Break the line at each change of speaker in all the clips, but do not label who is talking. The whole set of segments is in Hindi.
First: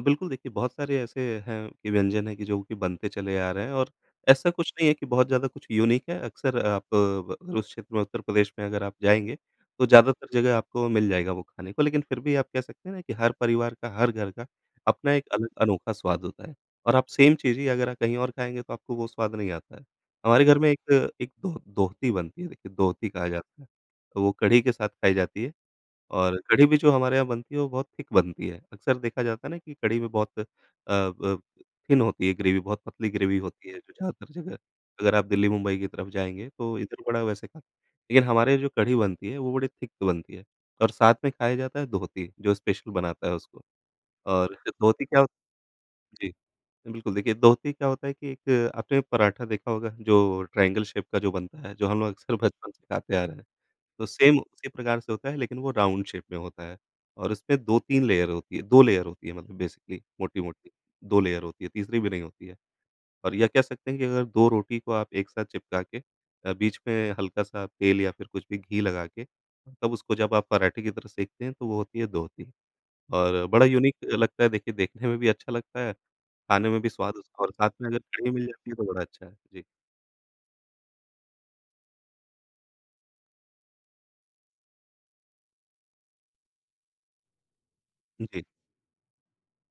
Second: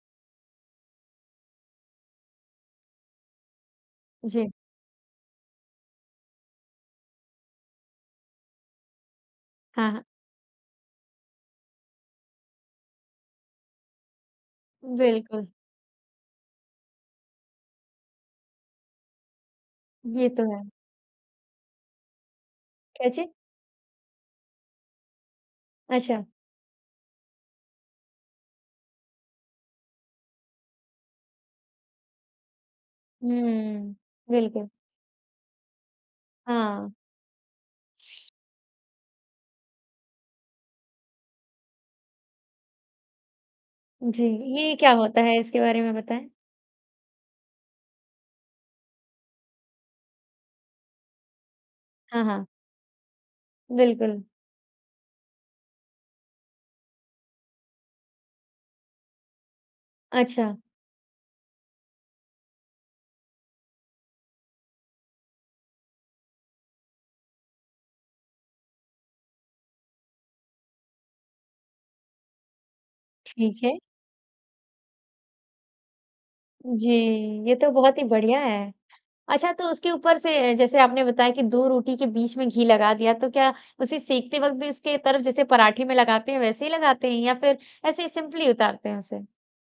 बिल्कुल, देखिए बहुत सारे ऐसे हैं कि व्यंजन है कि जो कि बनते चले आ रहे हैं और ऐसा
जी।
कुछ नहीं है कि बहुत ज़्यादा कुछ यूनिक है। अक्सर आप ब अगर उस क्षेत्र में उत्तर प्रदेश में अगर आप जाएँगे, तो
हाँ, हाँ।
ज़्यादातर जगह आपको मिल जाएगा वो खाने को, लेकिन फिर भी आप कह सकते हैं ना कि हर परिवार का, हर घर का अपना एक अल
बिल्कुल।
अनोखा स्वाद होता है और आप सेम चीज़ ही अगर आप कहीं और खाएँगे तो आपको वो स्वाद नहीं आता है।
ये तो
हमारे घर
है।
में एक, एक दोह दोहती बनती है देखिए दोहती
क्या
कहा
चीज़?
जाता है, तो वो कढ़ी के साथ खाई जाती है।
अच्छा।
और कढ़ी भी जो हमारे यहाँ बनती है वो बहुत थिक बनती है, अक्सर देखा जाता है ना कि कढ़ी में बहुत अ अ, थिन होती है, ग्रेवी बहुत पतली ग्रेवी होती है, जो
हुँ,
ज्यादातर जगह
बिल्कुल।
अगर आप दिल्ली-मुंबई की तरफ जाएँगे तो
हाँ।
इधर बड़ा वैसे ख लेकिन हमारे जो कढ़ी बनती है वो बड़ी थिक बनती है, और साथ में खाया जाता है दोहती, जो स्पेशल बनाता है उसको
जी,
और
ये क्या
दोहती क्या
होता
हो
है? इसके बारे में बताएँ?
जी। बिल्कुल देखिए, दोहती क्या होता है कि एक आपने पराठा देखा होगा जो ट्रायंगल शेप का जो बनता है, जो हम लोग
हाँ,
अक्सर
हाँ।
बचपन से खाते आ रहे हैं। तो
बिल्कुल।
सेम उसी प्रकार से होता है, लेकिन वो राउंड शेप में होता है और उसमें 2-3 लेयर होती है, 2 लेयर होती है मतलब बेसिकली
अच्छा।
मोटी-मोटी, 2 लेयर होती है, तीसरी भी नहीं होती है। और ये कह सकते हैं कि अगर 2 रोटी को आप एक साथ चिपका के अ, बीच में हल्का-सा तेल या फिर कुछ भी घी लगा के, तब उसको जब आप पराठे की तरह सेंकते हैं तो वो होती है दोहती और
ठीक
बड़ा
है।
यूनिक लगता है, देखिए देखने में भी अच्छा लगता है खाने में भी
जी,
स्वाद उसका और
ये
साथ
तो
में अगर
बहुत ही
कढ़ी
बढ़िया
मिल जाती
है।
है तो बड़ा अच्छा है।
अच्छा,
जी।
तो उसके ऊपर से अ, जैसे आपने बताया कि 2 रोटी के बीच में घी लगा दिया तो क्या उसे सेंकते वक़्त भी उसके तरफ, जैसे पराठे में लगाते हैं, वैसे ही लगाते हैं या फिर ऐसे ही
जी।
सिंपली उतारते हैं उसे?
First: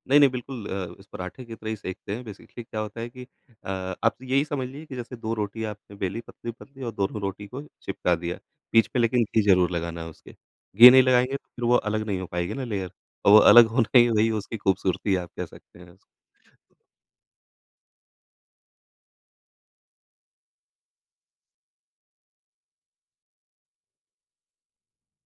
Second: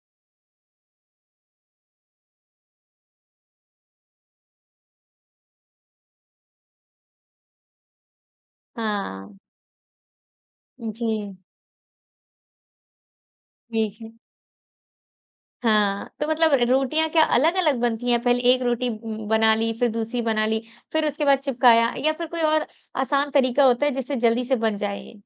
नहीं, नहीं, बिल्कुल अ, इस पराठे की तरह ही सेंकते हैं। बेसिकली क्या होता है कि अ, आप यही समझ लीजिए कि जैसे 2 रोटी आपने बेलीं, पतली-पतली और दोनों रोटी को ही चिपका दिया। बीच में लेकिन
हाँ।
घी ज़रूर लगाना है उसके, घी नहीं लगाएँगे
जी।
तो फिर वो अलग नहीं हो पाएगी ना लेयर और वो अलग होना
ठीक
ही
है।
वही उसकी खूबसूरती है। आप कह सकते हैं उसको।
हाँ, तो मतलब रोटियाँ क्या अलग-अलग बनती हैं, पहले 1 रोटी ब बना ली, फिर दूसरी बना ली, फिर उसके बाद चिपकाया या फिर कोई और आसान तरीका होता है जिससे जल्दी से बन जाए ये?